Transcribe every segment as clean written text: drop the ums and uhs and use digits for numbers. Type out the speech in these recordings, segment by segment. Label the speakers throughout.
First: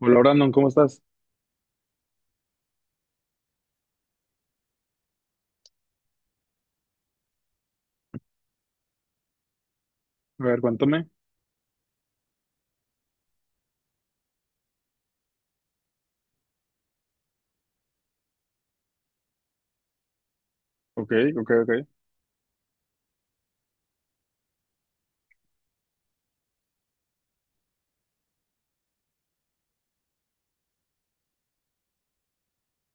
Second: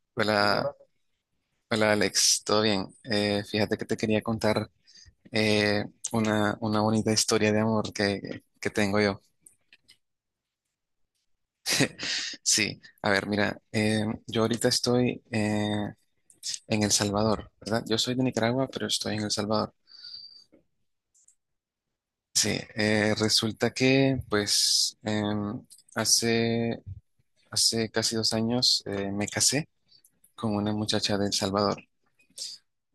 Speaker 1: Hola Brandon, ¿cómo
Speaker 2: Hola,
Speaker 1: estás?
Speaker 2: hola Alex, ¿todo bien? Fíjate que te quería contar eh, una bonita historia de amor que tengo yo.
Speaker 1: A ver, cuéntame.
Speaker 2: Sí, a ver, mira, yo ahorita estoy en El Salvador, ¿verdad? Yo soy de Nicaragua, pero estoy en El Salvador.
Speaker 1: Ok, ok, ok.
Speaker 2: Sí, resulta que pues hace, hace casi 2 años me casé con una muchacha de El Salvador.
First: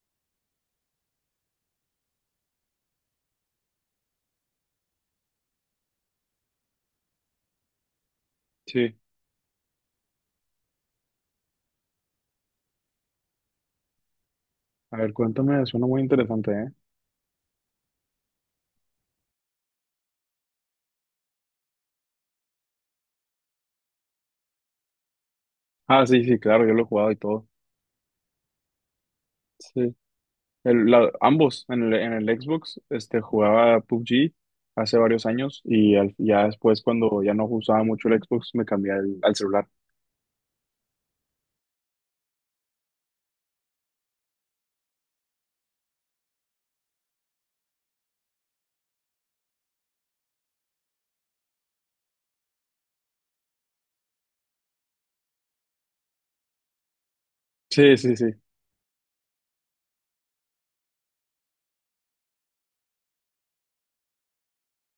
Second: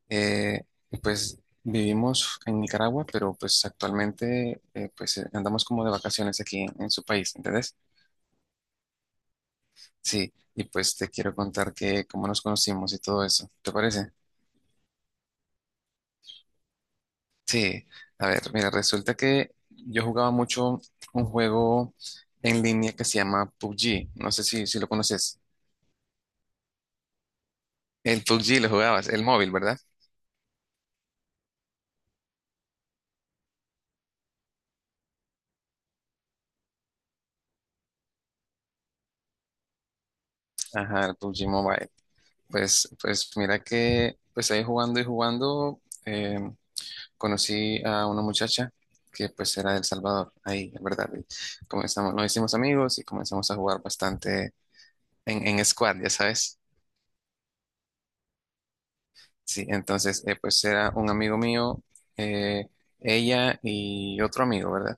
Speaker 2: Eh, pues vivimos en Nicaragua, pero pues actualmente andamos como de vacaciones aquí en su país, ¿entendés?
Speaker 1: Sí,
Speaker 2: Sí, y pues te quiero contar que cómo nos conocimos y todo eso, ¿te parece?
Speaker 1: a ver, cuéntame, suena muy interesante, ¿eh?
Speaker 2: Sí, a ver, mira, resulta que yo jugaba mucho un juego en línea que se llama PUBG, no sé si lo conoces.
Speaker 1: Ah, sí, sí, claro, yo lo he jugado y todo.
Speaker 2: El PUBG lo jugabas, el móvil, ¿verdad?
Speaker 1: Sí, ambos, en el Xbox, este, jugaba PUBG hace varios años y ya después cuando ya no usaba mucho el Xbox me cambié al celular.
Speaker 2: Ajá, el PUBG Mobile. Pues mira que pues ahí jugando y jugando conocí a una muchacha que pues era de El Salvador, ahí, en verdad. Y comenzamos, nos hicimos amigos y comenzamos a jugar bastante en squad, ya sabes.
Speaker 1: Sí, sí, sí,
Speaker 2: Sí, entonces pues era un amigo mío, eh, ella y otro amigo, ¿verdad?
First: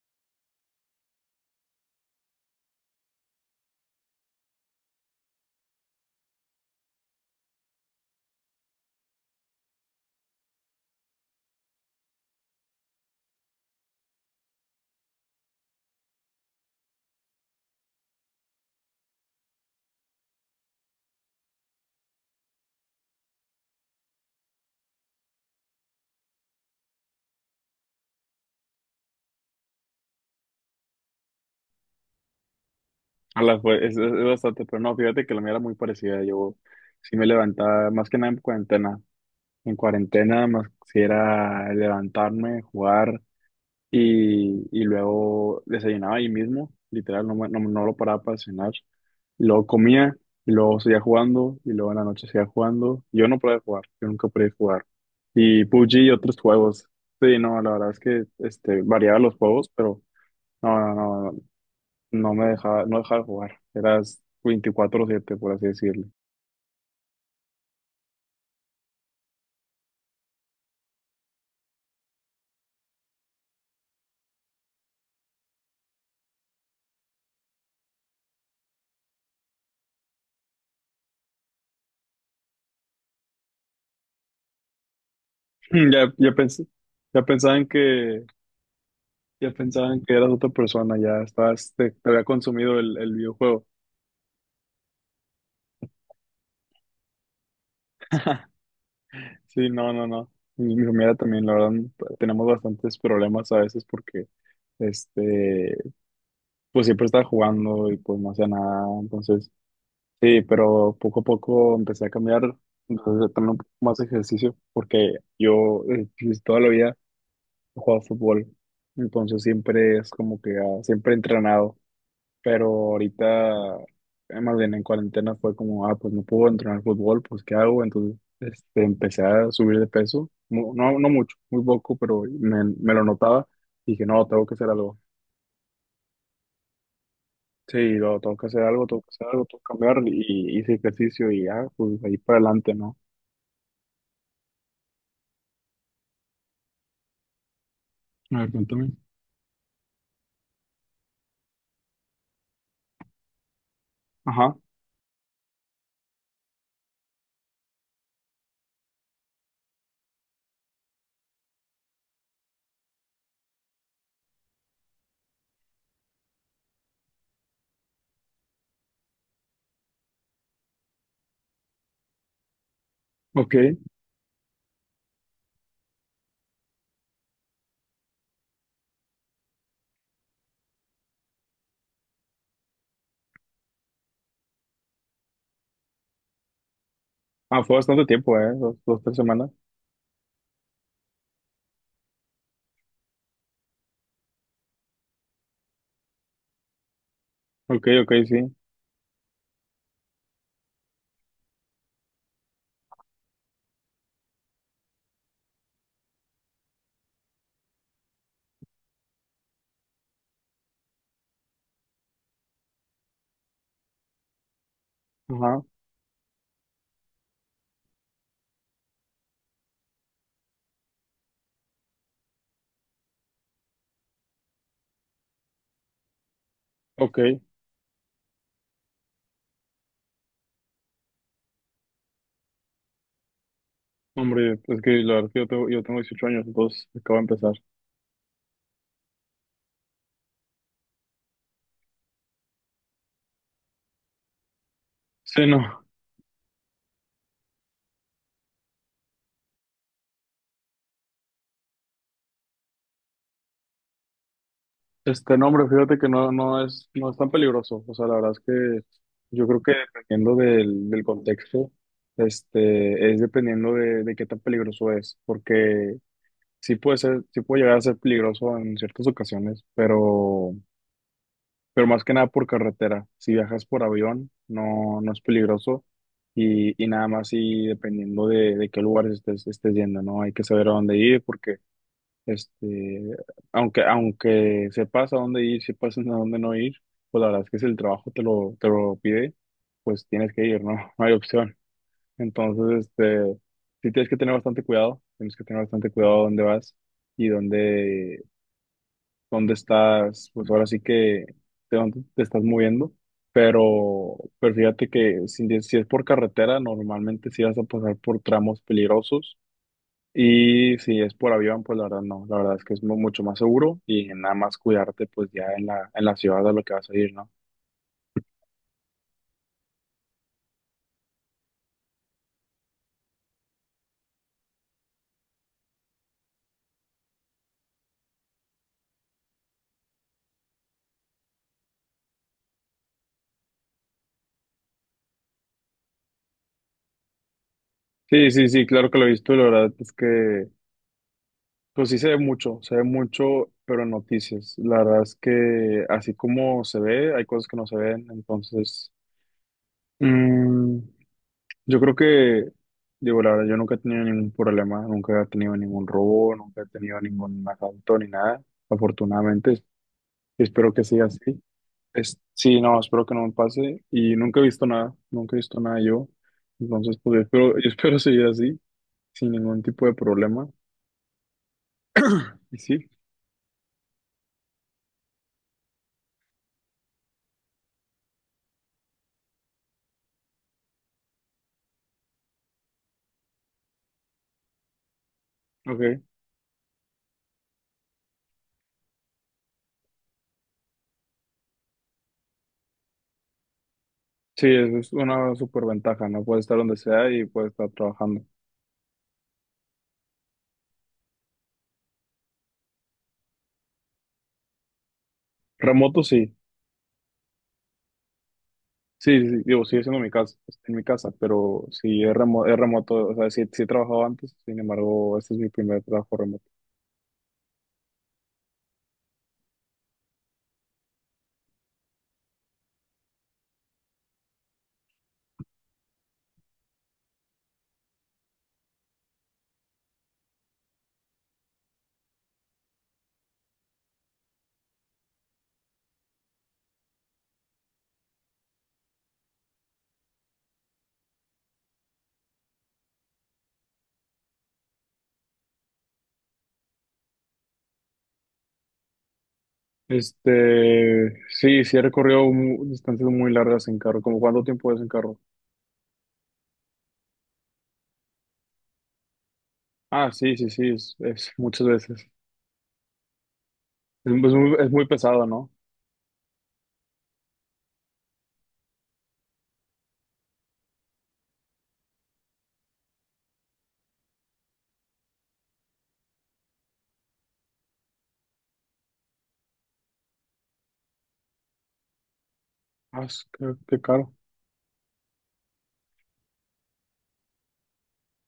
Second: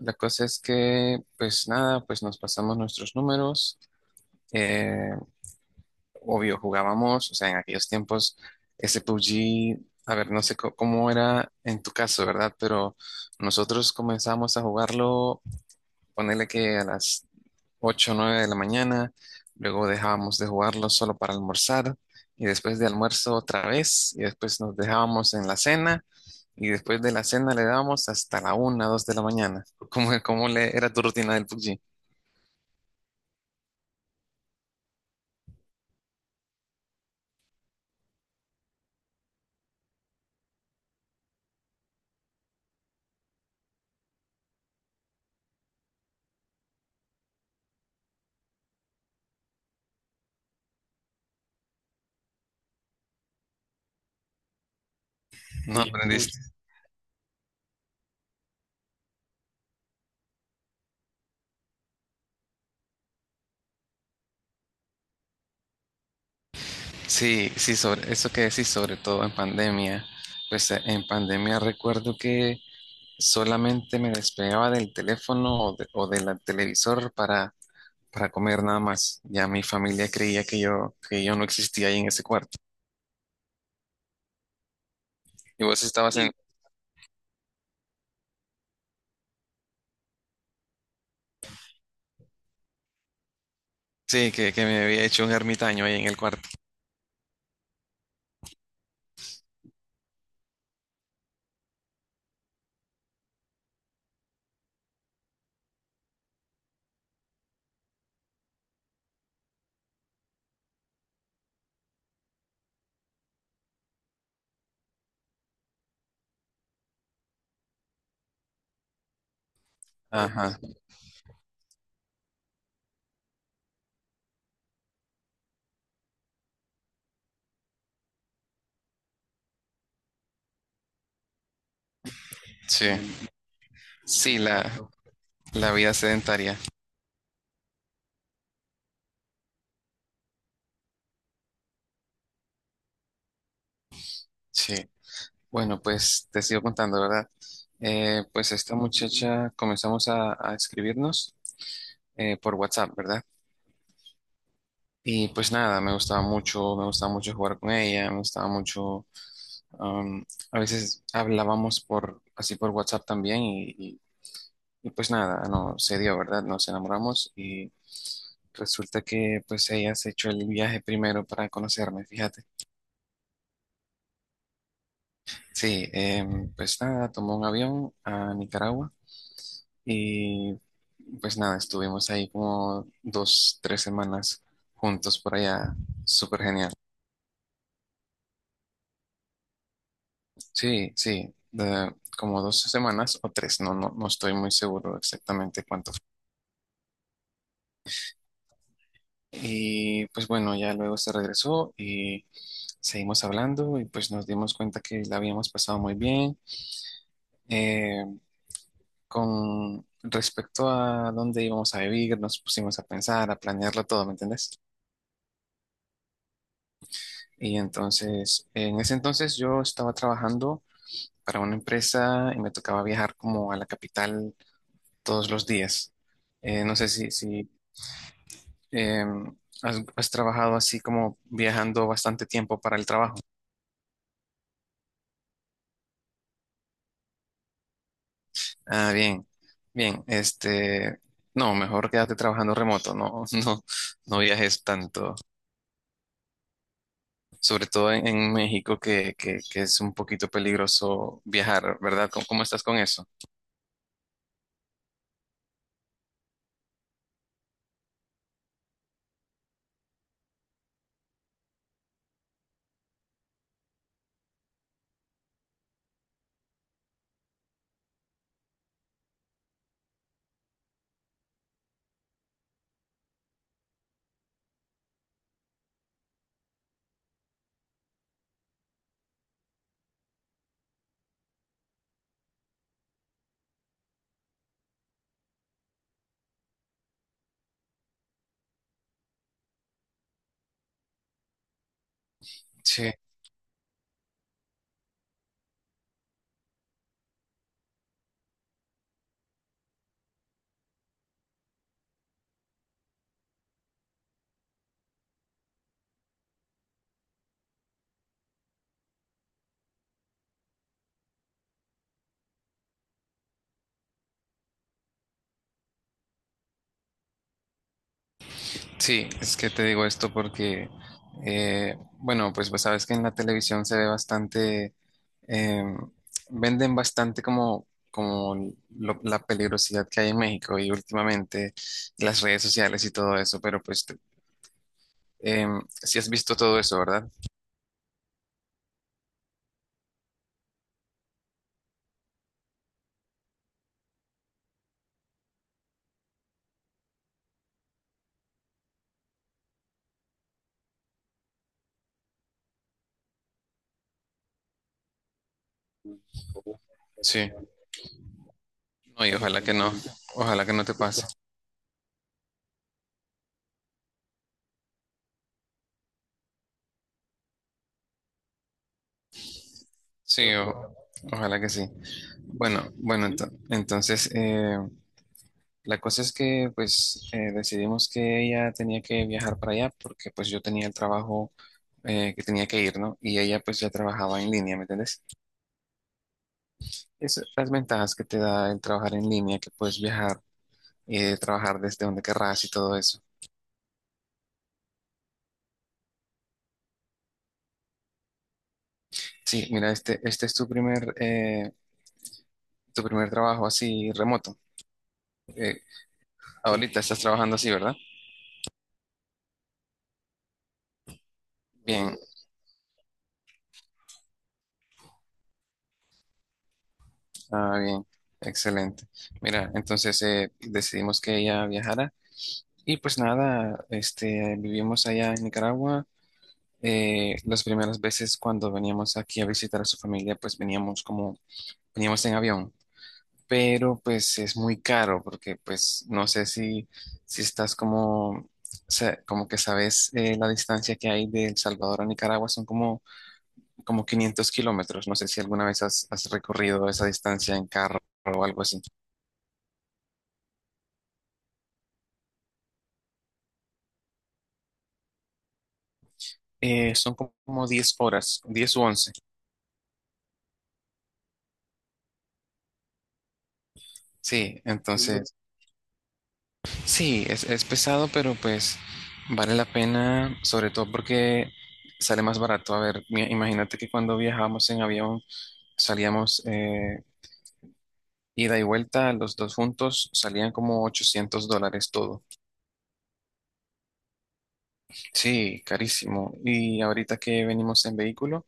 Speaker 2: La cosa es que pues nada, pues nos pasamos nuestros números. eh, obvio, jugábamos, o sea, en aquellos tiempos ese PUBG, a ver, no sé cómo era en tu caso, ¿verdad? Pero nosotros comenzamos a jugarlo ponerle que a las 8 o 9 de la mañana, luego dejábamos de jugarlo solo para almorzar y después de almuerzo otra vez y después nos dejábamos en la cena y después de la cena le dábamos hasta la una 2 de la mañana. ¿Cómo le era tu rutina del PUBG?
Speaker 1: a la, fue- es bastante, pero no, fíjate que la mía era muy parecida. Yo sí me levantaba, más que nada en cuarentena. En cuarentena más, si era levantarme, jugar. Y luego desayunaba ahí mismo, literal, no, no, no lo paraba para cenar. Y luego comía, y luego seguía jugando, y luego en la noche seguía jugando. Yo no podía jugar, yo nunca podía jugar. Y
Speaker 2: No, uy,
Speaker 1: PUBG y otros
Speaker 2: aprendiste mucho.
Speaker 1: juegos. Sí, no, la verdad es que este, variaba los juegos, pero no, no, no, no me dejaba, no dejaba de jugar. Eras 24/7, por así decirlo.
Speaker 2: Sí, sí, sobre eso que decís, sobre todo en pandemia. Pues en pandemia recuerdo que solamente me despegaba del teléfono o, o del televisor para comer nada más. Ya mi familia creía que yo no existía ahí en ese cuarto. Y vos
Speaker 1: Mm, ya,
Speaker 2: estabas
Speaker 1: ya
Speaker 2: en...
Speaker 1: pensé. Ya pensaban que, ya pensaban que eras otra persona, ya estabas, te había consumido el videojuego.
Speaker 2: Sí, que me había hecho un ermitaño ahí en el cuarto.
Speaker 1: Sí, no, no, no. Mi familia también, la verdad, tenemos bastantes problemas a veces porque, este, pues siempre estaba jugando y pues no hacía nada. Entonces, sí, pero poco a poco empecé a cambiar, entonces a tener un poco más de ejercicio, porque yo pues, toda la vida he jugado fútbol. Entonces siempre es como que
Speaker 2: Ajá,
Speaker 1: ah, siempre he entrenado, pero ahorita, más bien en cuarentena fue como, ah, pues no puedo entrenar fútbol, pues ¿qué hago? Entonces, este, empecé a subir de peso, no, no mucho, muy poco, pero me lo
Speaker 2: sí.
Speaker 1: notaba y dije, no,
Speaker 2: Sí,
Speaker 1: tengo que hacer
Speaker 2: la,
Speaker 1: algo.
Speaker 2: la vida sedentaria.
Speaker 1: Sí, no, tengo que hacer algo, tengo que hacer algo, tengo que cambiar y hice ejercicio y ya, pues ahí para adelante, ¿no?
Speaker 2: Sí. Bueno, pues te sigo contando, ¿verdad?
Speaker 1: A ver,
Speaker 2: Pues esta
Speaker 1: cuéntame.
Speaker 2: muchacha comenzamos a escribirnos por WhatsApp, ¿verdad?
Speaker 1: Ajá,
Speaker 2: Y pues nada, me gustaba mucho jugar con ella, me gustaba mucho, um, a veces hablábamos por, así por WhatsApp también. Y pues nada, no se dio, ¿verdad? Nos enamoramos y resulta que pues ella se echó el viaje primero para conocerme, fíjate.
Speaker 1: ok.
Speaker 2: Sí, pues nada, tomó un avión a Nicaragua y pues nada, estuvimos ahí como 2, 3 semanas juntos por allá, súper genial.
Speaker 1: Ah, fue bastante tiempo, ¿eh? 2, 2, 3 semanas.
Speaker 2: Sí, sí, como dos semanas o tres, no, no, no estoy muy seguro exactamente cuánto.
Speaker 1: Ok, ok, sí.
Speaker 2: Y pues bueno, ya luego se regresó y seguimos hablando y pues nos dimos cuenta que la habíamos pasado muy bien. Eh, con respecto a dónde íbamos a vivir, nos pusimos a pensar, a planearlo todo, ¿me entendés?
Speaker 1: Ajá,
Speaker 2: Y entonces, en ese entonces yo estaba trabajando para una empresa y me tocaba viajar como a la capital todos los días. No sé si,
Speaker 1: ok.
Speaker 2: si em, has trabajado así como viajando bastante tiempo para el trabajo.
Speaker 1: Hombre, es que la verdad es que yo tengo 18 años, entonces acabo de empezar.
Speaker 2: Ah, bien, bien, este, no, mejor quédate trabajando remoto, no, no, no viajes tanto,
Speaker 1: Sí, no.
Speaker 2: sobre todo en México que es un poquito peligroso viajar, ¿verdad? ¿Cómo estás con eso?
Speaker 1: Este nombre, fíjate que no, no es tan peligroso. O sea, la verdad es que yo creo que dependiendo del contexto, este, es dependiendo de qué tan peligroso es. Porque sí puede ser, sí puede llegar a ser peligroso en ciertas ocasiones, pero, más que nada por carretera. Si viajas por avión, no, no es peligroso. Y nada más, y dependiendo de qué lugares estés yendo, ¿no? Hay que saber a dónde ir, porque este, aunque sepas a dónde ir, sepas a dónde no ir, pues la verdad es que si el trabajo te lo pide, pues tienes que ir, ¿no? No hay opción. Entonces,
Speaker 2: Sí,
Speaker 1: este, sí tienes que tener bastante cuidado, tienes que tener bastante cuidado a dónde vas y dónde estás, pues ahora sí que de dónde te estás moviendo. Pero fíjate que si es por carretera, normalmente sí vas a pasar por tramos peligrosos, y si es por avión, pues la verdad no, la verdad es que es mucho más seguro, y nada más cuidarte pues ya en la ciudad a lo que vas a ir, ¿no?
Speaker 2: sí, es que te digo esto porque, bueno, pues sabes que en la televisión se ve bastante, eh, venden bastante como, como la peligrosidad que hay en México y últimamente las redes sociales y todo eso, pero pues te, si has visto todo eso, ¿verdad?
Speaker 1: Sí, sí, sí, claro que lo he visto, y la verdad es que pues sí se ve mucho, pero en noticias, la verdad es que así como se ve, hay cosas que no se ven. Entonces, mm, yo creo que, digo, la verdad, yo nunca he tenido ningún problema, nunca he tenido ningún robo, nunca he tenido
Speaker 2: Sí.
Speaker 1: ningún asalto ni nada,
Speaker 2: No, y ojalá
Speaker 1: afortunadamente,
Speaker 2: que no.
Speaker 1: y
Speaker 2: Ojalá que no
Speaker 1: espero
Speaker 2: te
Speaker 1: que
Speaker 2: pase.
Speaker 1: siga así. Sí, no, espero que no me pase. Y nunca he visto nada, nunca he visto nada yo. Entonces, pues yo espero, yo espero seguir así, sin ningún tipo de
Speaker 2: Sí,
Speaker 1: problema.
Speaker 2: ojalá que sí.
Speaker 1: Y
Speaker 2: Bueno,
Speaker 1: sí,
Speaker 2: bueno, entonces la cosa es que pues decidimos que ella tenía que viajar para allá porque pues yo tenía el trabajo que tenía que ir, ¿no? Y ella pues ya trabajaba en línea, ¿me entiendes?
Speaker 1: ok.
Speaker 2: Esas las ventajas que te da el trabajar en línea, que puedes viajar y trabajar desde donde querrás y todo eso.
Speaker 1: Sí, eso es una super ventaja, ¿no? Puedes estar donde sea y puedes estar trabajando.
Speaker 2: Sí, mira, este es tu primer trabajo así remoto. Eh,
Speaker 1: Remoto, sí.
Speaker 2: Ahorita estás trabajando así, ¿verdad?
Speaker 1: Sí, sí, sí, digo, sigue siendo mi casa, en mi casa, pero
Speaker 2: Bien,
Speaker 1: sí es es remoto, o sea, sí, sí he trabajado antes, sin embargo, este es mi primer trabajo remoto.
Speaker 2: ah, bien, excelente. Mira, entonces decidimos que ella viajara y pues nada, este, vivimos allá en Nicaragua. Las primeras veces cuando veníamos aquí a visitar a su familia, pues veníamos en avión, pero pues es muy caro porque pues no sé si estás como, o como que sabes la distancia que hay de El Salvador a Nicaragua, son como 500 kilómetros. No sé si alguna vez has recorrido esa distancia en carro o algo así.
Speaker 1: Este, sí, sí he recorrido distancias muy largas en carro. ¿Como cuánto tiempo es en carro?
Speaker 2: Son como 10 horas, 10 u 11.
Speaker 1: Ah, sí, sí, sí, es muchas veces. Es, es
Speaker 2: Sí,
Speaker 1: muy, es muy
Speaker 2: entonces,
Speaker 1: pesado, ¿no?
Speaker 2: sí, es pesado, pero pues vale la pena, sobre todo porque sale más barato. A ver, imagínate que cuando viajábamos en avión, salíamos ida y vuelta, los dos juntos, salían como $800 todo.
Speaker 1: Ah, qué caro.
Speaker 2: Sí, carísimo. Y ahorita que venimos en vehículo,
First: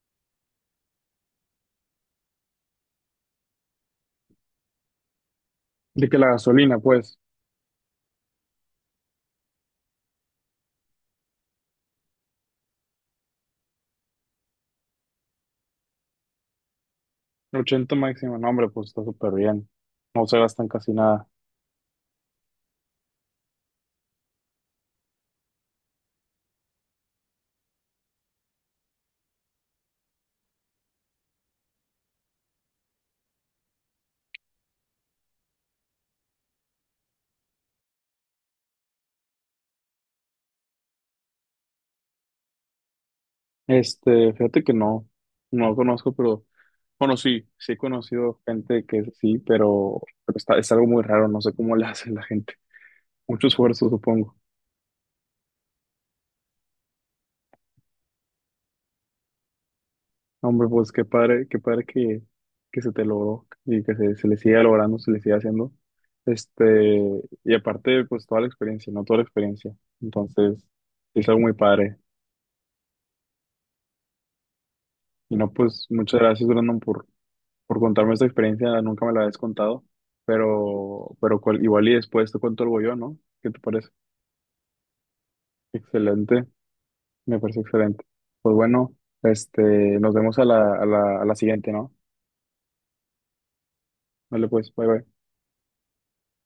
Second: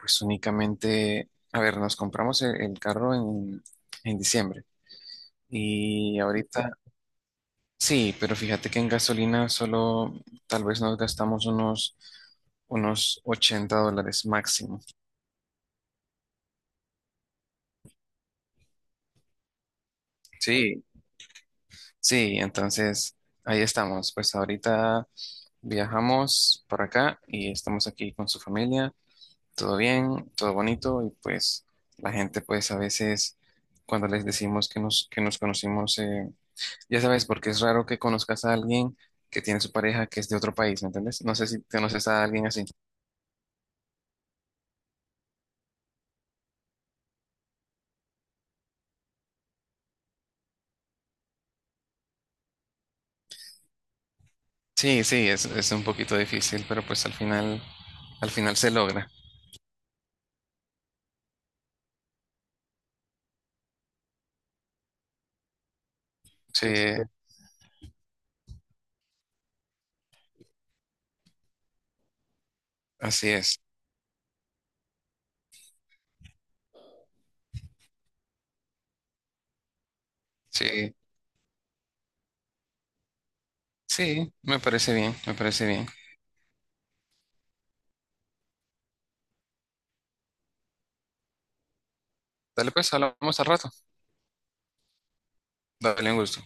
Speaker 2: pues únicamente, a ver, nos compramos el carro en diciembre
Speaker 1: De que
Speaker 2: y
Speaker 1: la
Speaker 2: ahorita,
Speaker 1: gasolina, pues,
Speaker 2: sí, pero fíjate que en gasolina solo tal vez nos gastamos unos $80 máximo.
Speaker 1: 80 máximo, no, hombre, pues está súper bien. No se gastan
Speaker 2: Sí,
Speaker 1: casi nada.
Speaker 2: sí, entonces ahí estamos. Pues ahorita viajamos por acá y estamos aquí con su familia, todo bien, todo bonito y pues la gente pues a veces cuando les decimos que nos conocimos, ya sabes, porque es raro que conozcas a alguien que tiene su pareja que es de otro país, ¿me entiendes? No sé si conoces a alguien así.
Speaker 1: Este, fíjate que no, no conozco, pero, bueno, sí, sí he conocido gente que sí, pero es algo muy raro, no sé cómo le hace la gente. Mucho esfuerzo, supongo.
Speaker 2: Sí, sí, es un poquito difícil, pero pues al final se logra.
Speaker 1: Hombre, pues qué padre que se te logró, y que se le siga logrando, se le siga haciendo.
Speaker 2: Sí,
Speaker 1: Este, y aparte, pues toda la experiencia, ¿no? Toda la experiencia. Entonces, es algo muy padre.
Speaker 2: así es.
Speaker 1: Y no, pues muchas gracias, Brandon, por contarme esta experiencia. Nunca me la habías contado,
Speaker 2: Sí,
Speaker 1: pero igual y después te cuento algo yo, ¿no? ¿Qué te parece?
Speaker 2: sí, me parece bien, me parece bien.
Speaker 1: Excelente, me parece excelente. Pues bueno, este, nos vemos a la siguiente, ¿no?
Speaker 2: Dale pues, hablamos al rato.
Speaker 1: Vale, pues, bye bye.
Speaker 2: Dale un gusto.